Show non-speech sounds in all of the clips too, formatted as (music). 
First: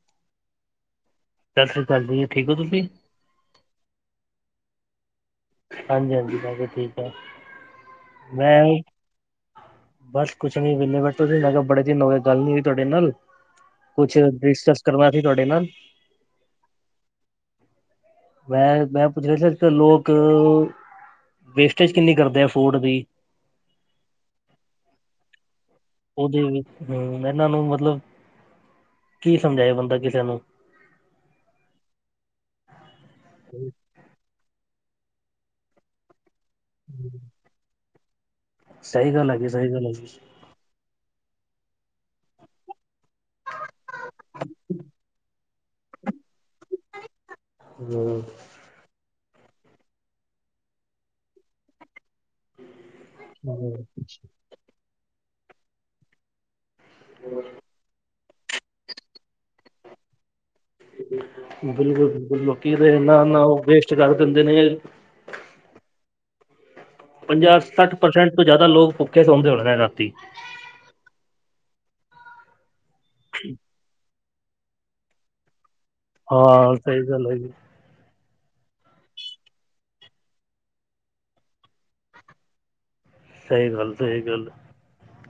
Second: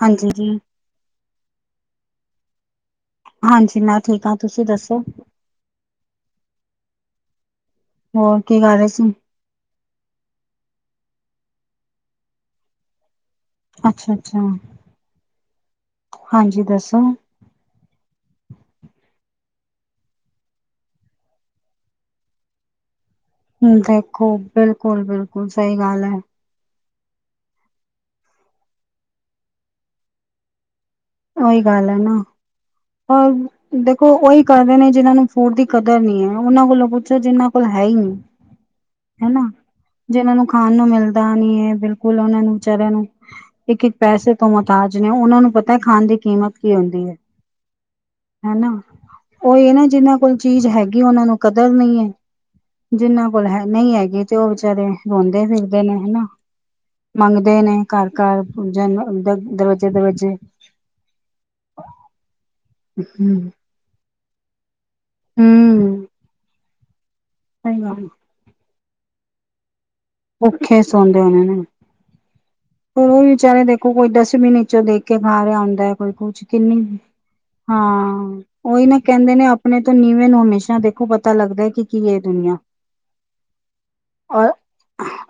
ਹਾਂਜੀ ਜੀ, (unintelligible) ਦੀਏ ਠੀਕ ਔ ਤੁਸੀਂ? ਹਾਂਜੀ ਮੈਂ ਠੀਕ ਆ, ਤੁਸੀਂ ਦੱਸੋ? ਹਾਂਜੀ-ਹਾਂਜੀ ਬਸ ਠੀਕ ਆ। ਹੋਰ ਕੀ ਮੈਂ ਕਰ ਵੀ ਰਹੇ ਸੀ ਬਸ ਕੁਛ ਨਹੀਂ ਵਿਹਲੇ ਬੈਠੇ, ਸੀ ਮੈਂ ਕਿਹਾ ਬੜੇ ਦਿੰਨ ਹੋ ਗਏ ਗੱਲ ਨੀ ਸੀ ਤੁਹਾਡੇ ਨਾਲ, ਕੁਛ ਅੱਛਾ-ਅੱਛਾ, ਡਿਸਕਸ ਕਰਨਾ ਸੀ ਤੁਹਾਡੇ ਨਾਲ ਹਾਂਜੀ ਦੱਸੋ? ਮੈਂ-ਮੈਂ ਪੁੱਛ ਰਿਹਾ ਸੀ ਅੱਜ ਕੱਲ ਲੋਕ ਵੇਸਟੇਜ ਕਿੰਨੀ ਕਰਦੇ ਆ ਫੂਡ ਦੀ। ਦੇਖੋ ਬਿਲਕੁਲ ਬਿਲਕੁਲ ਸਹੀ ਗੱਲ ਹੈ, ਹੂੰ ਇਹਨਾਂ ਨੂੰ ਮਤਲਬ ਕੀ ਸਮਝਾਇਆ ਬੰਦਾ ਕਿਸੇ ਨੂੰ, ਉਹੀ ਗੱਲ ਹੈ ਨਾ ਪਰ ਦੇਖੋ ਉਹੀ ਕਰਦੇ ਨੇ, ਜਿਨ੍ਹਾਂ ਨੂੰ ਫੂਡ ਦੀ ਕਦਰ ਨਹੀਂ ਹੈ। ਉਹਨਾਂ ਕੋਲੋਂ ਪੁੱਛੋ ਜਿਨਾ ਕੋਲ ਹੈ ਹੀ ਨਹੀਂ। ਸਹੀ ਗੱਲ ਹਨਾ ਹੈਗੀ ਸਹੀ ਗੱਲ ਹੈਗੀ ਜੇ ਇਹਨਾਂ ਨੂੰ ਖਾਣ ਨੂੰ ਮਿਲਦਾ ਪਤਾ ਨੀ ਹੈ ਬਿਲਕੁਲ ਉਹ ਨੂੰ ਵਿਚਾਰਿਆਂ ਨੂੰ ਇੱਕ ਪੈਸੇ ਤੋਂ ਮਤਾਜ ਨੇ ਉਹਨਾਂ ਨੂੰ ਪਤਾ ਖਾਣ ਦੀ ਕੀਮਤ ਕੀ ਹੁੰਦੀ ਹੈ। ਹੂੰ ਉਹ ਇਹ ਨਾ ਜਿਹਨਾਂ ਕੋਲ ਚੀਜ਼ ਹੈਗੀ ਉਹਨਾਂ ਨੂੰ ਕਦਰ ਨਹੀਂ ਹੈ। ਜਿਹਨਾਂ ਕੋਲ ਹੈ ਨਹੀਂ ਹਮ, ਹੈਗੀ ਤੇ ਉਹ ਵਿਚਾਰੇ ਰੋਂਦੇ ਫਿਰਦੇ ਫਿਰਦੇ ਨੇ ਹਨਾ। ਮੰਗਦੇ ਨੇ ਘਰ ਕਾਰ ਪਜਨ ਦਰਵਾਜੇ ਦਰਵਾਜੇ ਬਿਲਕੁਲ ਬਿਲਕੁਲ ਕਿ ਨਾ ਉਹ ਵੇਸਟ ਕਰਦੇ ਕਰਦੇ ਨੇ ਹੂੰ ਪੰਜਾਹ ਸਹੀ ਸੱਠ ਗੱਲ ਪ੍ਰਸੈਂਟ ਤੋਂ ਜ਼ਿਆਦਾ ਲੋਕ ਭੁੱਖੇ ਸੌੁੰਣਦੇ ਹੋਣੇ ਰਾਤੀ ਭੁੱਖੇ ਸੌਦੇ ਹਨੇ ਨੇ। ਹਨੂੰ ਵੀ ਵਿਚਾਰੇ ਦੇਖੋ ਕੋਈ ਵੀ ਨ ਚੋਂ ਦੇਖ ਕੇ ਖਾ ਰਿਹਾ ਆਉਦਾ ਹੈ। ਕੋਈ ਕੁਛ ਹਾਂ ਕਿੰਨੀ ਸਹੀ ਗੱਲ ਹੈਗੀ ਹਾਂ ਉਹੀ ਨਾ ਕਹਿੰਦੇ ਨੇ ਆਪਣੇ ਤੋਂ ਨੀਵੇਂ ਨੂੰ ਹਮੇ੍ਰਸ਼ਾ ਦੇਖੋ ਪਤਾ ਲੱਗਦਾ ਕਿ ਕੀ ਇਹ ਦੁਨੀਆਂ ਸਹੀ ਗੱਲ ਸਹੀ ਔਰ ਗੱਲ।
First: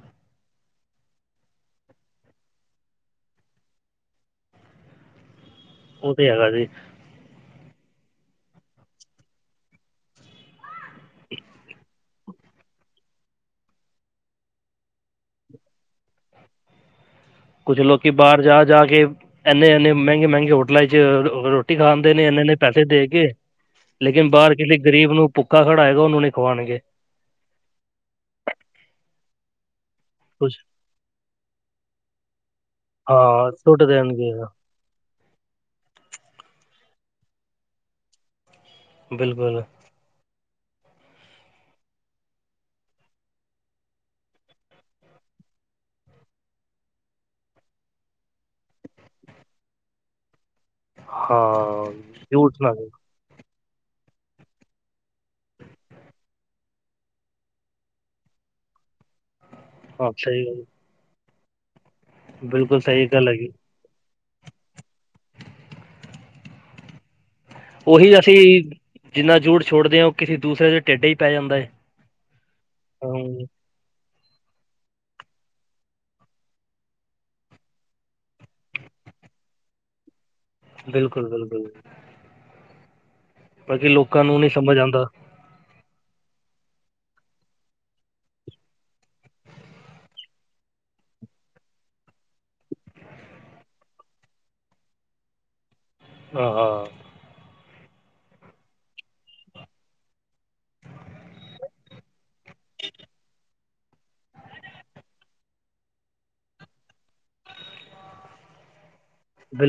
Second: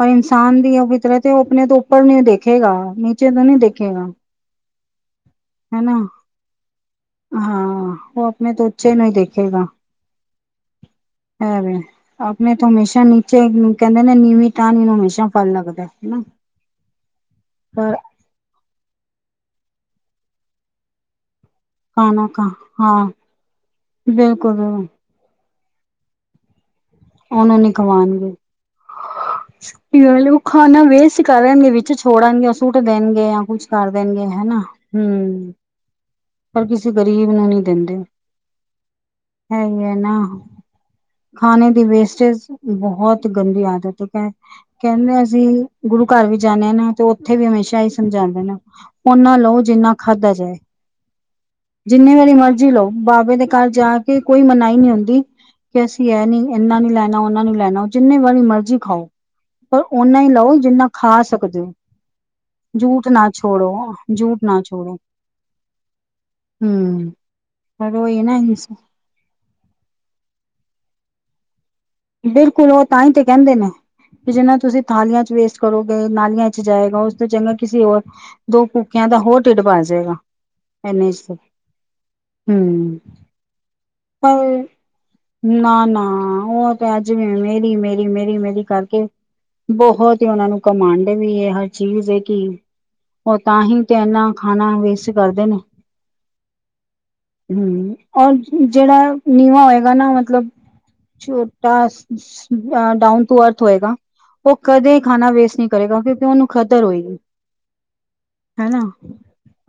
ਔਰ ਇਨਸਾਨ ਦੀ ਉਹ ਫਿਤਰਤ ਐ ਉਹ ਆਪਣੇ ਤੋਂ ਉੱਪਰ ਨੀ ਦੇਖੇਗਾ ਨੀਚੇ ਤੋਂ ਨੀ ਦੇਖੇਗਾ। ਹਨ ਨਾ ਉਹ ਤੇ ਹੈਗਾ ਜੀ ਹਾਂ ਹਾਂ ਉਹ ਆਪਣੇ ਤੋਂ ਉਚੇ ਨੂੰ ਹੀ ਦੇਖੇਗਾ ਹਾਂ। ਆਪਣੇ ਤੋਂ ਹਮੇਸ਼ਾ ਨੀਚੇ ਕਹਿੰਦੇ ਨੇ ਨੀਵੀਂ ਟੇਣੀ ਨੂੰ ਹਮੇਸ਼ਾ ਫਲ ਲੱਗਦਾ ਹਨਾ। ਕੁੱਛ ਪਰ ਲੋਕੀ ਬਾਹਰ ਜਾ ਜਾ ਕੇ ਐੰਨੇ ਐਨੇ ਮਹਿੰਗੇ ਮਹਿੰਗੇ ਹੋਟਲਾ ਚ ਰੋਟੀ ਖਾਂਦੇ ਖਾਣਾ ਨੇ ਇੰਨੇ ਖਾ ਨੇ ਪੈਸੇ ਹਾਂ ਦੇ ਕੇ ਲੇਕਿਨ ਬਾਹਰ ਬਿਲਕੁਲ ਕਿਸੇ ਗ਼ਰੀਬ ਨੂੰ ਭੁਖਾ ਖੜਾ ਹੋਏਗਾ ਉਹਨੂੰ ਨੀ ਖਵਾਉਣਗੇ। ਉਹਨੂੰ ਨੀ ਖਵਾਉਣਗੇ। ਉਹ ਕੁਛ ਖਾਣਾ ਵੇਸਟ ਕਰਨਗੇ ਵਿੱਚ ਛੋੜਣਗੇ ਸੁੱਟ ਦੇਣਗੇ ਜਾਂ ਹਾਂ ਕੁਛ ਸੁੱਟ ਕਰ ਦੇਣਗੇ ਹਨਾ ਹੂੰ ਕਿਸੇ ਗ਼ਰੀਬ ਨੂੰ ਨਹੀਂ ਦਿੰਦੇ ਬਿਲਕੁਲ ਹੈ਼ ਹੈ ਨਾ ਖਾਣੇ ਦੀ ਵੇਸਟੇਜ ਬਹੁਤ ਗੰਦੀ ਆਦਤ ਕ ਹੈ ਕਹਿੰਦੇ ਅਸੀਂ ਗੁਰੂ ਘਰ ਵੀ ਜਾਂਦੇ ਹਾਂ ਨਾ ਤੇ ਉੱਥੇ ਵੀ ਹਮੇਸ਼ਾ ਹੀ ਸਮਝਾਉਂਦੇ ਨੇ ਓਨਾ ਲਓ ਜਿੰਨਾ ਖਾਧਾ ਜਾਏ ਹਾਂ ਜਿੰਨੀ ਵਾਰੀ ਜੂਠ ਮਰਜ਼ੀ ਨਾ ਲਓ ਬਾਬੇ ਦੇ ਘਰ ਜਾ ਕੇ ਕੋਈ ਮਨਾਹੀ ਨਹੀਂ ਹੁੰਦੀ ਕਿ ਅਸੀਂ ਇਹ ਨੀ ਇਹਨਾ ਨੀ ਲੈਣਾ ਉਹਨਾ ਨੂੰ ਲੈਣਾ ਜਿੰਨੇ ਵਾਰੀ ਮਰਜ਼ੀ ਖਾਓ ਪਰ ਹਾਂ ਓਨਾ ਹੀ ਸਹੀ ਲਉ ਗੱਲ ਜਿੰਨਾ ਖਾ ਸਕੇ ਕੁ ਦਿ ਬਿਲਕੁਲ (unintelligible) ਸਹੀ ਜੂੱਠ ਗੱਲ ਨਾ ਹੈਗੀ ਛੋੜੋ ਜੂਠ ਨਾ ਛੋੜੋ ਹਮ ਪਰ ਉਹ ਉਹੀ ਇਹ ਅਸੀਂ ਨਾ ਜਿੰਨਾ ਜੂਠ ਛੋੜਦੇ ਹਾਂ ਉਹ ਕਿਸੇ ਦੂਸਰੇ ਟੇਡਾ ਹੀ ਪੈ ਜਾਂਦਾ ਏ ਬਿਲਕੁੱਲ ਉਹ ਤਾਂ ਹੀ ਤੇ ਕਹਿੰਦੇ ਨੇ ਜਿੰਨਾ ਤੁਸੀਂ ਥਾਲੀਆਂ ਚ ਵੇਸਟ ਕਰੋਗੇ ਨਾਲੀਆਂ ਚ ਜਾਏਗਾ ਉਸ ਤੋਂ ਚੰਗਾ ਕਿਸੇ ਹੋਰ ਦੋ ਭੂੱਖਿਆਂ ਦਾ ਹੋਰ ਢਿੱਡ ਭਰ ਜਾਏਗਾ ਨੇ ਬਿਲਕੁਲ ਬਿਲਕੁਲ ਹਮ (unintelligible) ਬਾਕੀ ਲੋਕਾਂ ਨੂੰ ਪਰ ਨਹੀਂ ਸਮੱਝ ਆਉਂਦਾ ਨਾ ਨਾ ਉਹ ਤੇ ਅੱਜ ਵੀ ਮੇਰੀ ਮੇਰੀ ਮੇਰੀ ਮੇਰੀ ਕਰਕੇ ਬਹੁੱਤ ਹੀ ਉਹਨਾਂ ਨੂੰ ਘੰਮਡ ਵੀ ਇਹ ਹ ਚੀਜ਼ ਕਿ ਉਹ ਤਾਂ ਹੀ ਤੇ ਇਨਾ ਖਾਣਾ ਵੇਸਟ ਕਰਦੇ ਨੇ ਹਹ ਹ ਹਮ ਔਰ ਜਿਹੜਾ ਨੀਵਾਂ ਹੋਏਗਾ ਨਾ ਮੱਤਲਬ ਚ ਡਾਊਨ ਟੂ ਅਰਥ ਹੋਏਗਾ ਉਹ ਕਦੇ ਖਾਣਾ ਵੇਸਟ ਨਹੀਂ ਕਰੇਗਾ ਕਿਉਂਕਿ ਉਹਨੂੰ ਕਦਰ ਹੋਏਗੀ ਹਨਾ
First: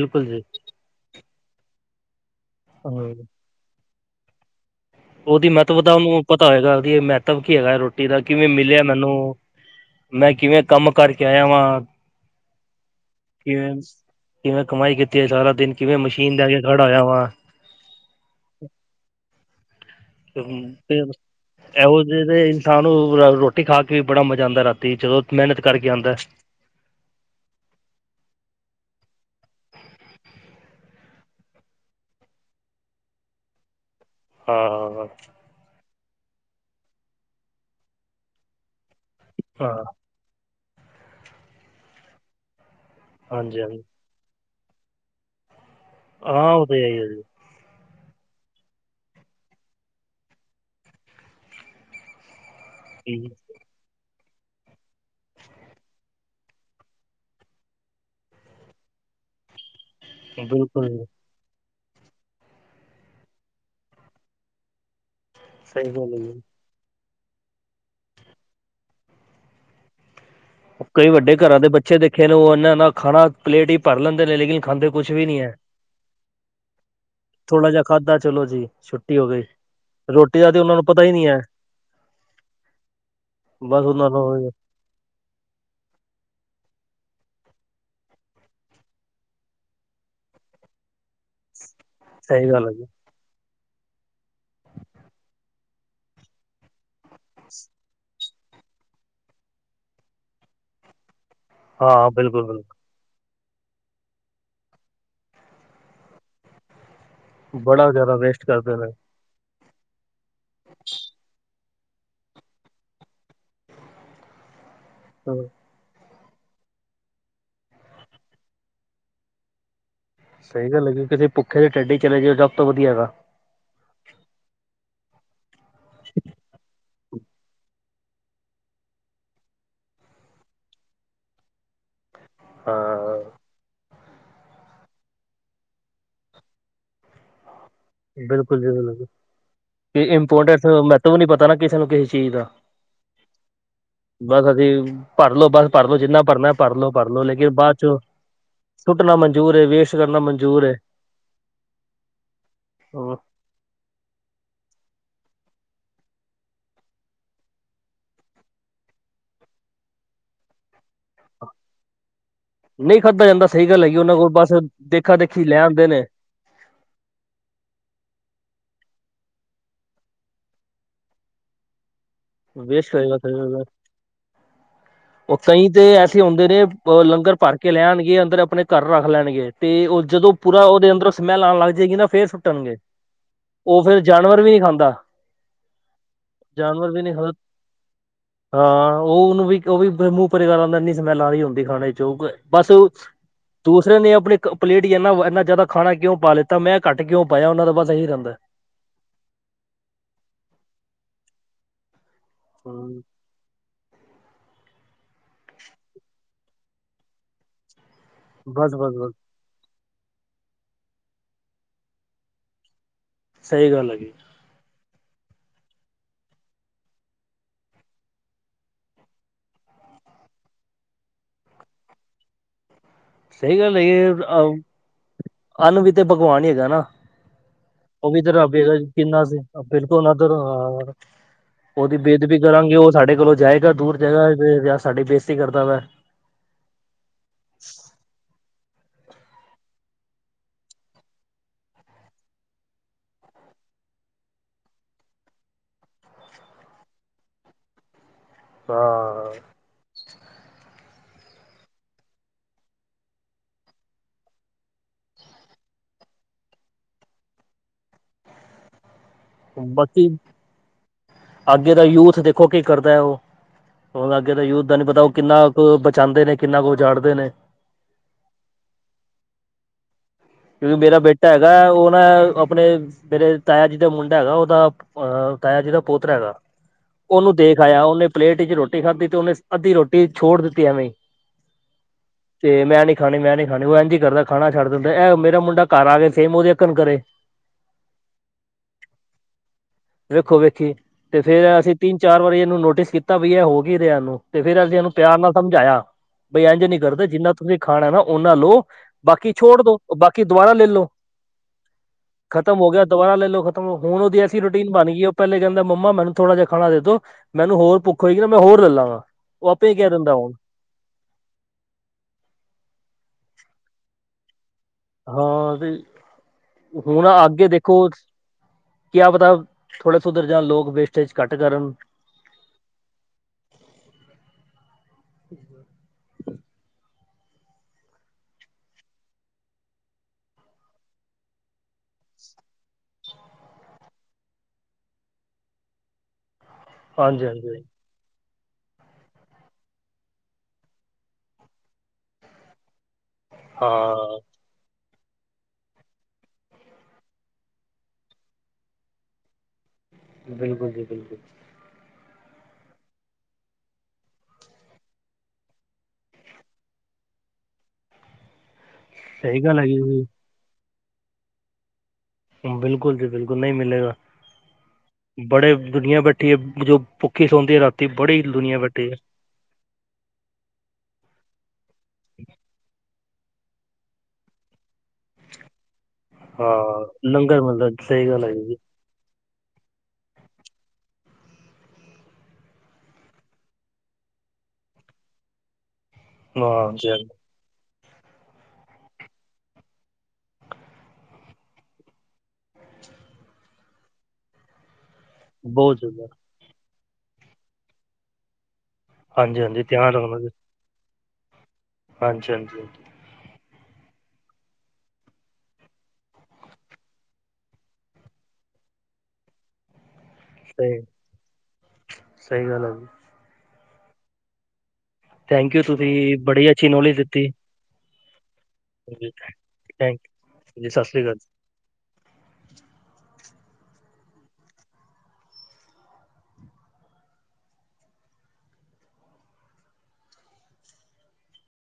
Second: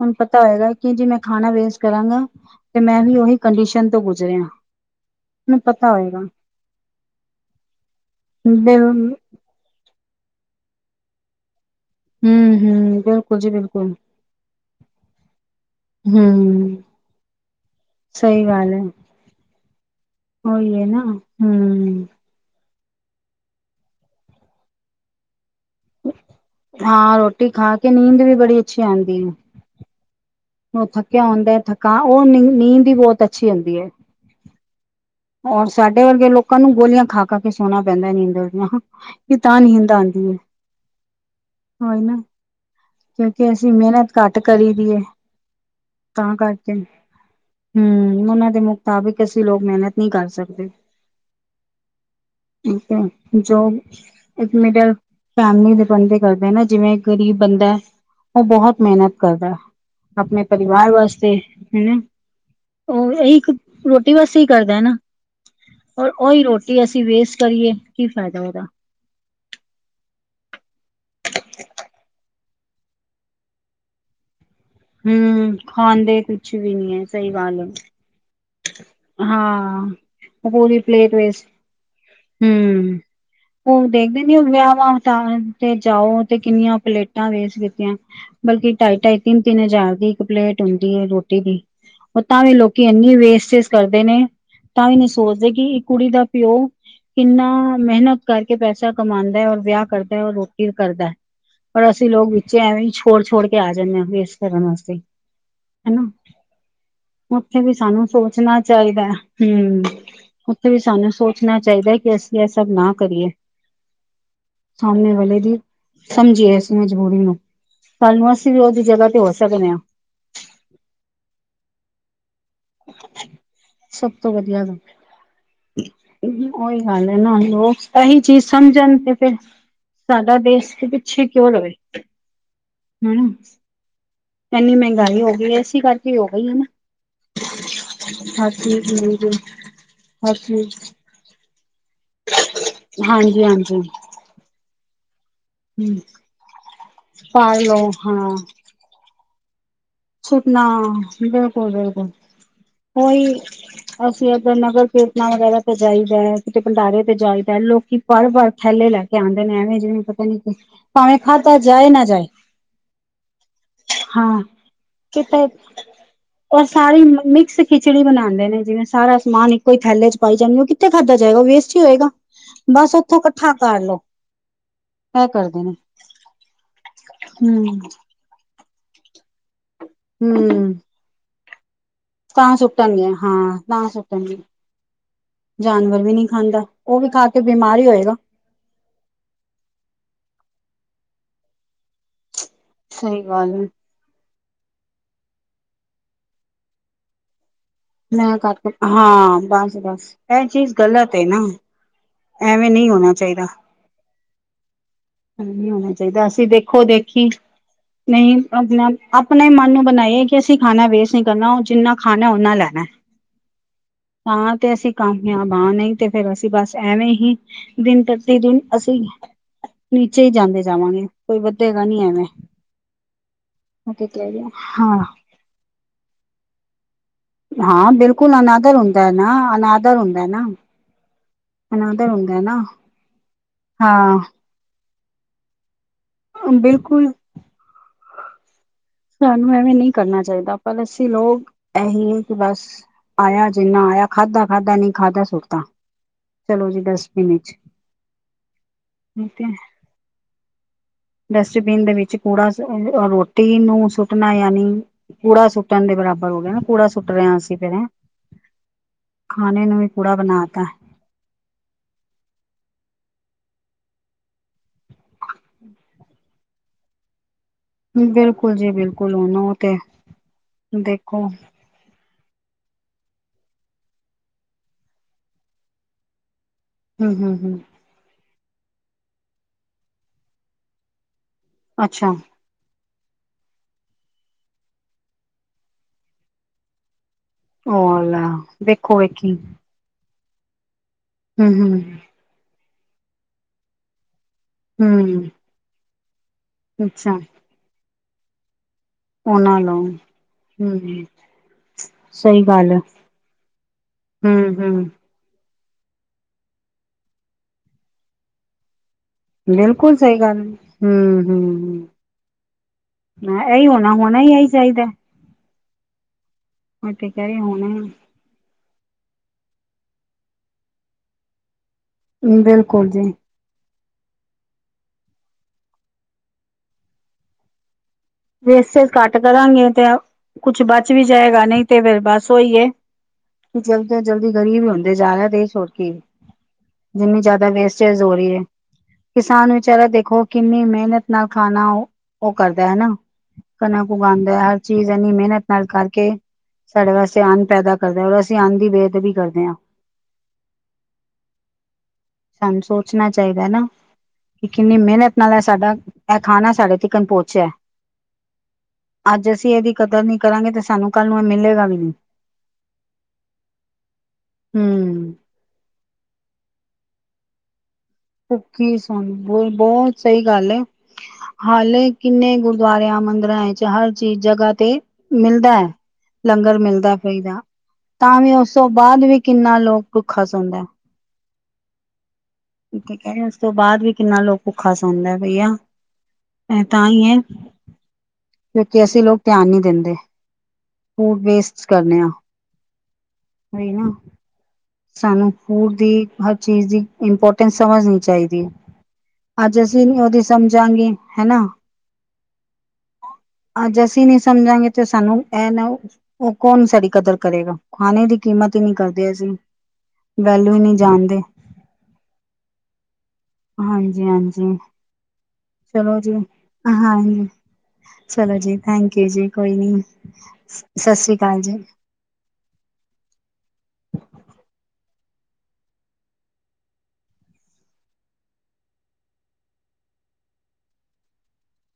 ਉਹਨੂੰ ਪਤਾ ਜੀ ਹੋਏਗਾ ਕਿ ਜੀ ਮੈਂ ਖਾਣਾ ਵੇਸਟ ਕਰਾਂਗਾ ਤੇ ਮੈਂ ਹਾਂ ਵੀ ਉਹੀ ਕੰਡੀਸ਼ਨ ਤੋਂ ਗੁਜ਼ਰਿਆ ਉਹਦੀ ਮੈਨੂੰ ਪਤਾ ਮਹੱਤਵਤਾ ਹੋਏਗਾ ਉਹਨੂੰ ਪਤਾ ਹੈਗਾ ਮਹਤਵ ਕੀ ਹੈਗਾ ਰੋਟੀ ਦਾ ਕਿਵੇਂ ਮਿਲਿਆ ਬਿਲ ਹਮ ਮੈਨੂੰ ਮੈਂ ਕਿਵੇਂ ਕੰਮ ਕਰਕੇ ਆਇ ਵਾਂ ਹਮ ਬਿਲਕੁਲ ਜੀ ਕਿਵੇਂ ਬਿਲਕੁਲ ਕਿਵੇਂ ਕਮਾਈ ਕੀਤੀ ਹੈ ਸਾਰਾ ਦਿਨ ਕਿਵੇਂ ਮਸ਼ੀਨ ਦੇ ਆ ਕੇ ਹਮ ਖੜੜ ਹੋਇਆ ਵਾ ਸਹੀ ਗੱਲ ਹੈ ਫ ਉਹੀ ਹੈ ਨਾ ਹਮ ਇਹੋ ਜਿਹੇ ਦੇ ਇਨਸਾਨ ਨੂੰ ਰੋਟੀ ਖਾ ਕੇ ਵੀ ਬੜਾ ਮਜ਼ਾ ਆਉਂਦਾ ਰਾਤੀ ਚਲੋ ਮਿਹਨਤ ਕਰਕੇ ਆਉਂਦਾ ਹਾਂ ਰੋਟੀ ਖਾ ਕੇ ਨੀਂਦ ਵੀ ਬੜੀ ਅੱਛੀ ਆਉਂਦੀ ਹੈ ਉਹ ਥੱਕਿਆ ਹੁੰਦਾ ਹੈ ਥੱਕਾ ਉਹ ਨੀ ਨੀਂਦ ਹੀ ਬਹੁਤ ਅੱਛੀ ਹੁੰਦੀ ਹੈ ਹਾਂ ਹਾਂ ਹਾਂ ਔਰ ਸਾਡੇ ਵਰਗੇ ਲੋਕਾਂ ਨੂੰ ਗੋਲੀਆਂ ਖਾ ਕਰ ਕੇ ਸੋਣਾ ਪੈਂਦਾ ਨੀ ਅੰਦਰ ਦੀਆਂ ਇਹ ਤਾਂ ਹਾਂ ਨਹੀਂੀ ਹੁੰਦਾ ਆਉਂਦੀ ਹੈ (unintelligible) ਕਿਉਂਕਿ ਹਾਂਜੀ ਅਸੀਂ ਹਾਂਜੀ ਮਿਹਨਤ ਕਰ ਕਰੀ ਦੀ ਹੈ ਤਾਂ ਹਾਂ ਉਹ ਕਰਕੇ ਤੇ ਹੈ ਹੀ ਹੈ ਹਮ ਉਹਨਾਂ ਦੇ ਮੁਤਾਬਿਕ ਅਸੀਂ ਲੋਕ ਮਿਹਨਤ ਨਹੀਂ ਕਰ ਸਕਦੇ ਜੀ ਓਕ ਜੋਬ ਇੱਕ ਮਿਡਲ ਫੈਮਲੀ ਦੇਦੇ ਕਰਦੇ ਨਾ ਜਿਵੇਂ ਗਰੀਬ ਬੰਦਾ ਉਹ ਬਹੁਤ ਮਿਹਨਤ ਕਰਦਾ ਆਪਣੇ ਪਰਿਵਾਰ ਬਿਲਕੁਲ ਵਾਸਤੇ ਹੂ ਉਹ ਇਹੀ ਇੱਕ ਰੋਟੀ ਵਸ ਕਰ ਨਾ ਸਹੀ ਗੱਲ ਹੈ ਜੀ ਉਹੀ ਰੋਟੀ ਅਸੀ ਵੇਸਟ ਕਰੀਏ ਕੀ ਫ਼ਾਇਦਾ ਉਹਦਾ ਕਈ ਵੱਡੇ ਘਰਾਂ ਦੇ ਬੱਚੇ ਦੇਖੇ ਨੇ ਉਹ ਇਹਨਾਂ ਨਾ ਖਾਣਾ ਪਲੇਟ ਹੀ ਭਰ ਲੈਂਦੇ ਨੇ ਲੇਕਿਨ ਖਾਂਦੇ ਕੁਛ ਵੀ ਨੀ ਹੈ ਹਮ ਖਾਂਦੇ ਕੁਛ ਵੀ ਨਹੀਂੀ ਹੈ ਸਹੀ ਗੱਲ ਥੋੜਾ ਹੈ ਜਿਹਾ ਖਾਧਾ ਚਲੋ ਜੀ ਛੁੱਟੀ ਹੋ ਗਈ ਹਾਂ ਰੋਟੀ ਦਾ ਤੇ ਉਹਨਾਂ ਪੂਰੀ ਨੂੰ ਪਤਾ ਹੀ ਪਲੇਟ ਨਹੀਂ ਹੈ ਵੇਸ ਹਮ ਬਸ ਉਹ ਉਹਨਾਂ ਦੇਖਦੇਦੀ ਨੂੰ ਵਿਆਹ ਵਹ ਤਾਂ ਤੇ ਜਾਓ ਤੇ ਕਿੰਨੀਆਂ ਪਲੇਟਾਂ ਵੇਸਟ ਕੀਤੀਆਂ ਬਲਕਿ ਢਾਈ ਢਾਈ ਤਿੰਨ ਤਿੰਨ ਹਜ਼ਾਰ ਦੀ ਇੱਕ ਪਲੇਟ ਹੁੰਦੀ ਹੈ ਰੋਟੀ ਦੀ ਉਹ ਸਹੀ ਤਾਂਵੇ ਗੱਲ ਹੈ ਲੋਕੀ ਜੀ ਇੰ ਚ ਕਰਦੇ ਨੇ ਤਾਂ ਵੀ ਨਹੀਂ ਸੋਚਦੇ ਕਿ ਇੱਕ ਕੁੜੀ ਦਾ ਪਿਓ ਕਿੰਨਾ ਮਿਹਨਤ ਕਰਕੇ ਪੈਸਾ ਕਮਾਉਦਾ ਹੈ ਔਰ ਵਿਆਹ ਕਰਦਾ ਹੈ ਉਹਰ ਰੋਟੀ ਕਰਦਾ ਪਰ ਹਾਂ ਅਸੀਂ ਲੋਕ ਬਿਲਕੁਲ ਵਿੱਚ ਬਿਲਕੁਲ ਐਵੇਂ ਹੀ ਛੋੜ ਛੋੜ ਕੇ ਆ ਜਾਂਦੇ ਵੇਸਟ ਕਰਨ ਵਾਸਤੇ ਹਨਾ ਕਿਊ ਵੀਰਜੀ ਬੜਾ ਸਾਨੂੰ ਜ਼ਿਆਦਾ ਵੇਸਟ ਸੋਚਣਾ ਕਰਦੇ ਨੇ ਚਾਹੀਦਾ ਹਮ ਉੱਥੇ ਵੀ ਸਾਨੂੰ ਸੋਚਣਾ ਚਾਹੀਦਾ ਕਿ ਅਸੀਂ ਇਹ ਸਭ ਨਾ ਕਰੀਏ ਸਮਣੇ ਵਾਲੇ ਹੂੰ ਦੀ ਸਮਝੀਏ ਇਸ ਮਜਬੂਰੀ ਨੂੰ ਸਾਨੂੰ ਅਸੀਂ ਵੀ ਉਹਦੀ ਜਗ੍ਹਾ ਤੇ ਹੋ ਸਕਦੇ ਹਾਂ ਕਿਵੇਂ ਦੀ ਹੈ (unintelligible) ਸਭ ਤੋਂ ਵਧੀਆ ਇਨੀ ਆਇਲ ਗੱਲ ਨਾ ਲੋਕ ਤਾਂਹੀ ਚੀਜ਼ ਸਮਝਣ ਤੇ ਫਿਰ ਸਾਡਾ ਦੇਸ਼ ਪਿੱਛੇ ਕਿਉਂ ਰਹੇ ਹਾਂ ਹਮ ਇੰਨੀ ਮਹਿੰਗਾਈ ਹੋ ਗਈ ਇਸੇ ਕਰਕੇ ਹੋ ਗਈ ਹੈ ਨਾ। ਹਰ ਬਿਲਕੁਲ ਜੀ ਚੀਜ਼ ਬਿਲਕੁਲ ਤੇ ਹਰ ਇੰਪੋਰਟੈਂਸ ਚੀਜ਼ ਮੈ ਤੋਂ ਵੀ ਨੀ ਪਤਾ ਨਾ ਕਿਸ ਕਿਸ -ਕਿਸ ਚੀਜ਼ ਦਾ ਹਾਂਜੀ-ਹਾਂਜੀ ਬਸ ਅਸੀਂ ਭਰ ਲਓ ਬਸ ਭਰ ਹੂੰ ਲਓ ਜਿੰਨਾ ਭਰਨਾ ਭਰ ਲ ਲੋ ਭਰ ਲ ਲੋ ਲੇਕਿਨ ਪਾਲ ਬਾਅਦ ਲਓ ਚੋਂ ਸੁੁੱਟਣਾ ਮੰਜ ਜੂਰੇ ਵੇਸ਼ ਸੁਪਨਾ ਬਿਲਕੁਲ- ਬਿਲਕੁਲ ਹਾਂ, ਹੋਈ ਅਸੀਂ ਇਧਰ ਨਗਰ ਪੇਤਾਂ ਵਗੈਰਾ ਤੇ ਜਾਈਦਾ ਕਿਤੇ ਭੰਡਾਰੇ ਤੇ ਜਾਈਦਾ ਲੋਕੀ ਭਰ ਭਰ ਥੈਲੇ ਲੈ ਕੇ ਆਂਦੇ ਨੇ ਐਵੇਂ ਜਿਵੇਂ ਪਤਾ ਨੀ ਭਾਵੇਂ ਖਾਧਾ ਜਾਏ ਨਾ ਜਾਏ। ਨਹੀਂ ਖਾਧਾ ਜਾਂਦਾ ਸਹੀ ਗੱਲ ਹੈਗੀ, ਉਹਨਾਂ ਕੋਲ ਬਸ ਦੇਖ ਕਿ ਰ ਸਾਰੀ ਮਿਕਸ ਖਿਚੜੀ ਬਣਾਂਦੇ ਨੇ। ਜਿਵੇਂ ਸਾਰਾ ਸਮਾਨ ਇੱਕੋ ਹੀ ਥੈਲੇ ਚ ਪਾਈ ਜਾਂਦੀ, ਉਹ ਕਿੱਥੇ ਖਾਧਾ ਜਾਏਗਾ ਵੇਸਟ ਹੀ ਹੋਏਗਾ। ਵੇਸਟ ਬਸ ਉੱਥੋਂ ਇਕੱਠਾ ਕਰੇਗਾ ਕਰ ਲਓ ਇਹ ਉਹ ਕਰਦੇ ਕਈ ਨੇ ਤੇ ਐਸੇ ਹੁੰਦੇ ਨੇ ਲੰਗਰ ਭਰ ਕੇ ਹਮ ਲੈਣਗੇ ਅੰਦਰ ਆਪਣੇ ਘਰ ਰੱਖ ਲੈਣਗੇ। ਤੇ ਉਹ ਜਦੋਂ ਪੂਰਾ ਹਮ ਉਹਦੇ ਅੰਦਰ ਸਮੈਲ ਆਣ ਲੱਗ ਜਾਏਗੀ ਨਾ ਫੇਰ ਤਾਂ ਸੁੱਟਣਗੇ ਹਾਂ ਉਹ ਤਾਂ ਫੇਰ ਸੁੱਟਣਗੇ ਜਾਨਵਰ ਵੀ ਨਹੀਂ ਖਾਂਦਾ ਜਾਨਵਰ ਵੀ ਨਹੀਂ ਖਾਂਦਾ ਜਾਨਵਰ ਉਹ ਵੀ ਨਹੀਂ ਖਾ ਖਾਂਦਾ ਕੇ ਬਿਮਾਰ ਹੀ ਹੋਏਗਾ। ਹਾਂ ਉਹਨੂੰ ਵੀ ਉਹ ਵੀ ਮੂੰਹ ਭਰ ਘਰ ਆਂਦਾ ਇੰਨੀ ਸਮੈਲ ਆਂਦੀ ਹੁੰਦੀ ਖਾਣੇ ਚੋਂ ਬਸ ਸਹੀ ਗੱਲ ਹੈ। ਦੂਸਰੇ ਨੇ ਆਪਣੇ ਪਲੇਟ ਹੀ ਇੰਨਾ- ਇੰਨਾ ਜ਼ਿਆਦਾ ਖਾਣਾ ਕਿਉਂ ਪਾ ਲਿੱਤਾ ਮੈਂ ਘੱਟ ਕਿਉਂ ਪਾਇਆ ਉਹਨਾਂ ਤੋ ਮੈਂ ਹਾਂ ਬਸ- ਬਸ ਇਹ ਚੀਜ਼ ਗਲਤ ਹੈ ਨਾ। ਐਵੇਂ ਨਹੀਂ ਹੂੰ ਹੋਣਾ ਚਾਹੀਦਾ। ਨੀ ਹੋਣਾ ਚਾਹੀਦਾ, ਅਸੀਂ ਦੇਖੋ ਦੇਖੀ ਨਹੀਂ ਬਸ ਆਪਣਾ ਬਸ ਬਸ -ਆਪਣੇਹੀ ਮਨ ਨੂੰ ਬਣਾਏ ਇਹ ਕਿ ਅਸੀਂ ਖਾਣਾ ਵੇਸਟ ਨਹੀਂ ਕਰਨਾ, ਉਹ ਜਿੰਨਾ ਖਾਣਾ ਉਹਨਾ ਲੈ ਲੇ ਅਹੰ ਸਹੀ ਗੱਲ ਹੈਗੀ। ਕਾਮਯਾਬ ਆ ਨਹੀਂ ਤੇ ਫੇਰ ਅਸੀਂ ਬਸ ਐਵੇਂ ਹੀ ਦਿਨ ਪ੍ਰਤੀ ਦਿਨ ਅਸੀਂ ਨੀਚੇ ਹੀ ਜਾਂਦੇ ਜਾਵਾਂਗੇ, ਕੋਈ ਵਧੇਗਾ ਨਹੀ ਐਵੇਂ। ਸਹੀ ਗੱਲ ਹੈ ਹਾਂ ਅੰਨ ਵੀ ਤੇ ਭਗਵਾਨ ਹੀ ਹੈਗਾ ਨਾ। ਹਾਂ ਉਹ ਵੀ ਬਿਲਕੁਲ ਅਨਾਦਰ ਇਧਰੇ ਹੁੰਦਾ ਹੈ ਕਿੰਨਾ ਨਾ ਸੀ ਬਿਲਕ ਅਨਾਦਰ ਹੁੰਦਾ ਹੈ ਨਾਧਰ ਨਾ। ਉਹਦੀ ਅਨਾਦਰ ਹੁੰਦਾ ਬੇਅਦਬੀ ਹੈ ਨਾ ਕਰਾਂਗੇ ਉਹ ਸਾਡੇ ਕੋਲੋਂ ਜਾਏ ਓਹ ਦੂਰ ਹਾਂ ਜਗ੍ਹਾ ਵੇ ਵਿਆ। ਇਹ ਸਾਡੀ ਬੇਇਜ਼ਤੀ ਕਰਦਾ ਵਾ। ਬਿਲਕੁਲ। ਸਾਨੂੰ ਐਵੇਂ ਨਹੀਂ ਕਰਨਾ ਚਾਹੀਦਾ, ਪਰ ਅੱਸੀਂ ਲੋਕ ਇਹੀ ਹੈ, ਕਿ ਬਸ ਆਇਆ, ਜਿੰਨਾ ਆਇਆ ਖਾਧਾ-ਖਾਧਾ ਨਹੀਂ ਖਾਧਾ ਸੁੱਟਤਾ ਚਲੋ ਜੀ, ਡਸਟਬਿਨ'ਚ ਹਾਂ ਡਸਟਬਿਨ ਦੇ ਵਿੱਚ ਕੂੜਾ, ਰੋਟੀ ਨੂੰ ਸੁੱਟਣਾ ਯਾਨੀ ਕੂੜਾ ਸੁੱਟਣ ਦੇ ਬਰਾਬਰ ਹੋ ਗਿਆਏ, ਨਾ ਕੂੜਾ ਸੁੱਟ ਰਹੇ ਹਾਂ। ਅਸੀਂ ਫੇਰ ਹੈਂ। ਖਾਣੇ ਨੂੰ ਵੀ ਬਾਕੀ ਕੂੜਾ ਬਣਾ ਤਾ ਅੱਗੇ ਦਾ, ਯੂਥ ਦੇਖੋ ਕੀ ਕਰਦਾ, ਉਹ। ਹੁਣ ਅੱਗੇ ਤਾਂ ਯੂਥ ਦਾ ਨੀ ਪਤਾ, ਉਹ ਕਿੰਨਾ ਕੁ ਬਚਾਂਦੇ ਨੇ, ਕਿੰਨਾ ਕੁ ਉਜਾੜਦੇ ਨੇ। ਬਿਲਕੁਲ ਜੀ। ਬਿਲਕੁਲ ਉਹਨੂੰ, ਤੇ ਕਿਉਕਿ ''ਮੇਰਾ ਦੇਖੋ ਬੇਟਾ ਹੈਗਾ ਉਹ ਨਾ ਆਪਣੇ ਮੇਰੇ ਤਾਇਆ ਜੀ ਦਾ ਮੁੰਡਾ ਹੈਗਾ, ਉਹਦਾ ਅਹ ਤਾਇਆ ਜੀ ਦਾ ਪੋਤਰਾ ਹੈਗਾ। ਹੂੰ ਉਹਨੂੰ ਹੂੰ ਹੂੰ ਦੇਖ ਆਇਆ, ਉਹਨੇ ਪਲੇਟ'ਚ ਰੋਟੀ ਖਾਧੀ ਤੇ, ਉਹਨੇ ਅੱਧੀ ਰੋਟੀ ਛੋੜ ਦਿੱਤੀ, ਐਵੇਂ ਅੱਛਾ ਤੇ ਮੈਂਨੀ ਖਾਣੀ ਮੈਂ ਨੀ, ਖਾਣੀ ਉਹ ਇੰਝ ਹੀ ਕਰਦਾ, ਖਾਣਾ ਛੱਡਦੰਦਾ 'ਮੇਰਾ ਮੁੰਡਾ ਘਰ ਆ ਗਿਆ, ਸੇਮ ਉਹਦੇ ਅਕਣ ਕਰੇ। ਓਲਾ, ਦੇਖੋ ਵੇਖੀ ਵੇਖੋ- ਵੇਖੀ। ਤੇ, ਫੇਰ ਹੂੰ ਅਸੀਂ ਹੂੰ ਤਿੰਨ-ਚਾਰ ਵਾਰੀ ਇਹਨੂੰ ਨੋਟਿਸ ਕੀਤਾ ਵੀ ਇਹ ਹੋ ਕੀ ਰਿਹਾ, ਇਹਨੂੰ। ਤੇ, ਫੇਰ ''ਅਸੀਂ ਇਹਨੂੰ ਪਿਆਰ ਹੂੰ ਨਾਲ ਸਮਝਾਇਆ ਬਈ। ਐੰਝ ਨੀ ਕਰਦੇ ਅੱਛਾ ਜਿੰਨਾ ਤੁਸੀਂ ਖਾਣਾ ਨਾ ਉਹਨਾਂ ਨੂੰ ਬਾਕੀ ਛੋੜ ਉਹਨਾਂ ਦੋ ਲਓ ''ਉਹ ਬਾਕੀ ਦੁਬਾਰਾ ਲੇਲੋ ਹੂੰ ਸਹੀ ਖ਼ਤਮ ਹੋ ਗੱਲ ਗਿਆ, ਦੁਬਾਰਾ ਲੇਲੋ। ਖਤਮ ਹੋ, ਹੁਣ ''ਉਹਦੀ ਐਸੀ ਹੂੰ ਰੂਟੀਨ ਹੂੰ ਬਣ ਗਈ, ਉਹ ਪਹਿਲੇ ਕਹਿੰਦਾ ''ਮੰਮਾ ਮੈਨੂੰ ਥੋੜਾ ਜਿਹਾ ਖਾਣਾ ਦੇ- ਦੋ, ਮੈਨੂੰ ਹੋਰ ਭੁੱਖ ਹੋਏਗੀ ਨਾ, ਮੈਂ ਹੋਰ ਲੈ ਲਾਂਗਾ। ਉਹ ਆਪੇ ਹੀ ਕਹਿ ਬਿਲਕੁਲ ਦਿੰਦਾ ਸਹੀ ਹੁਣ ਗੱਲ ਹੈ। ਹੂੰ- ਹੂੰ- ਹੂੰ-ਹੂੰ, ਮੈਂ ਇਹੀ ਹੋਣਾ ਹੁਣਾ ਨਹੀਂ, ਏਈ ਹਾਂ, ਵੀ (inaudible) ਮੈਂ ਹੁਣ, ਤੇ ਕਹਿ ਰਹੀ ਅੱਗੇ ਹੋਣਾ ਦੇਖੋ ਕਿਆ ਪਤਾ। ਥੋੜੇ ਸੁਧਰ ਜਾਣ ਲੋਕ, ਵੇਸਟੇਜ ਘਟ ਕਰਨ ਬਿਲਕੁਲ ਜੀ। (inaudible) ਵੇਸਟੇਜ ਘੱਟ ਕਰਾਂਗੇ ਤੇ, ਕੁਛ ਬੱਚ ਵੀ ਜਾਏਗਾ ਨਹੀ ਤੇ, ਫੇਰ ਬਸ ਉਹੀਏ। ਜਲਦੀ ਤੋਂ ਜਲਦੀ ਗ਼ਰੀਬ ਹੁੰਦੇ ਜਾ ਰਹੇ। ਦੇਸ਼ ਹੋਰ ਕੀ ਇੰਨੀ ਹਾਂਜੀ ਜਿਆਦਾ ਹਾਂਜੀ ਵੇਸਟੇਜ ਹੋ, ਰਹੀ ਹੈ। ਕਿਸਾਨ ਵਿਚਾਰਾ ਦੇਖੋ ਕਿੰਨੀ ਮਿਹਨਤ ਨਾਲ ਖਾਣਾ ਉਹ''ਉਹ ਕਰਦਾ ਹੈਨਾ ਕਨਕ ਹਾਂ ਗਉਦਾ ਹਰ ਚੀਜ਼ ਇਨੀ ਮਿਹਨਤ ਨਾਲ ਕਰਕੇ ਸਾਡੇ ਵਾਸਤੇ ਅਨ ਪੈਦਾ ਕਰਦਾ ਔਰ ਅਸੀ ਅੰਨ ਦੀ ਬੇਦਵੀ ਕਰਦੇ ਹਾਂ ਬਿਲਕੁਲ ਜੀ ਬਿਲਕੁਲ ਸਾਨੂੰ ਸੋਚਣਾ ਚਾਹੀਦਾ ਨਾ ਕਿ ਕਿੰਨੀ ਮਿਹਨਤ ਨਾਲ ਹੈ। ਸਾਡਾ ਇਹ ਖਾਨਾ ਸਾਡੇ ਤਕ ਪੋਚਿਆ ਅੱਜ ਸਹੀ ਅਸੀ ਗੱਲ ਇਹ ਦੀ ਹੈਗੀ ਜੀ ਕਦਰ ਨਹੀ ਕਰਾਂਗੇ ਤੇ ਸਾਨੂੰ ਕੱਲ ਨੂੰ ਇਹ ਮਿਲੇਗਾ ਵੀ ਨਹੀ ਬਿਲਕੁਲ ਜੀ ਬਿਲਕੁਲ ਨਹੀ ਮਿਲੇਗਾ ਹੂੰ। ਬੜੇ ਦੁਨੀਆਂ ਬੈਠੀ ਹੈ। ਜੋ ਕਿ ਸੌਦੇ ਆ ਰਾਤ- ਕੀ ਸੁਣ ਬਹੁਤ ਸਹੀ ਗੱਲ ਹੈ। ਹਾਲੇ ਕਿੰਨੇ ਗੁਰਦੁਆਰਿਆਂ ਮੰ ਚਹਰ ਚੀਜ਼ ਜਗ੍ਹਾ ਤੇ ਮਿਲਦਾ ਹੈ। ਲੰਗਰ ਹਾਂ ਮਿਲਦਾ ਪਹੀਆ ਲੰਗਰ ਮਿਲਦਾ ਸਹੀ ਤਾਂ ਗੱਲ ਹੈ ਵੀ ਉਸ ਜੀ ਤੋਂ ਬਾਅਦ ਵੀ ਕਿੰਨਾ ਲੋਕ ਭੁੱਖਾ ਸੌਦਾ ਹੈ। ਕਹਿ ਰੇ ਉਸ ਤੋਂ ਬਾਅਦ ਵੀ ਕਿੰਨਾ ਲੋਕ ਭੁੱਖਾ ਸੋਦਾ ਹੈ। ਬਈਆ ਹਾਂ ਐਤਾਂ ਜੀ ਹੀ ਹਾਂਜੀ, ਹੈ। ਕਿਉਂ ਕਿ ਅਸੀ ਲੋਕ ਧਿਆਨ ਨਹੀ ਦੇਦੇ ਫੂਡ ਵੇਸਟ ਕਰਨੇ ਆ ਨਾ ਇਹੀ ਨਾ ਸਾਨੂੰ ਫੂਡ ਬਹੁਤ ਦੀ ਜ਼ਿਆਦਾ ਹਰ ਚੀਜ਼ ਦੀ ਇੰਪੋਰਟੈਂਨ ਸਮਝ ਨਹੀ ਚਾਹੀਦੀ ਹਾਂਜੀ ਅੱਜ ਹਾਂਜੀ ਅਸੀ ਧਿਆਨ ਉਹਦੀ ਰੱਖਣਾ ਨਹੀ ਜੀ ਸਮਝਾਂਗੇ ਹਨਨਾ- ਹਾਂਜੀ -ਹਾਂਜੀ- ਅੱਜ ਅਸੀਂ ਨਹੀ ਸਮਝਾਂਗੇ ਤੇ ਸਾਨੂੰ ਇਹ ਨਾ ਉਹ ਕੌਣ ਸਾਡੀ ਕਦਰ ਕਰੇਗਾ ਖਾਣੇ ਦੀ ਕੀਮਤ ਹੀ ਨਹੀ ਕਰਦੇ ਅਸੀ ਵੈਲੂ ਹੀ ਨਹੀ ਸਹੀ ਜਾਣਦੇ ਸਹੀ ਗੱਲ ਹੈ ਜੀ ਹਾਂਜੀ -ਹਾਂਜੀ- ਥੈਂਕ ਯੂ! ਤੁਸੀ ਚਲੋ ਜੀ ਬੜੀ ਅੱਛੀ ਨੌਲੇਜ ਹਾਂਜੀ ਦਿੱਤੀ। ਚਲੋ ਜੀ ਥੈਂਕ ਯੂ ਜੀ, ਕੋਈ ਨੀ, ਥੈਂਕ ਸ ਸਤਿ ਸ੍ਰੀ ਅਕਾਲ ਜੀ।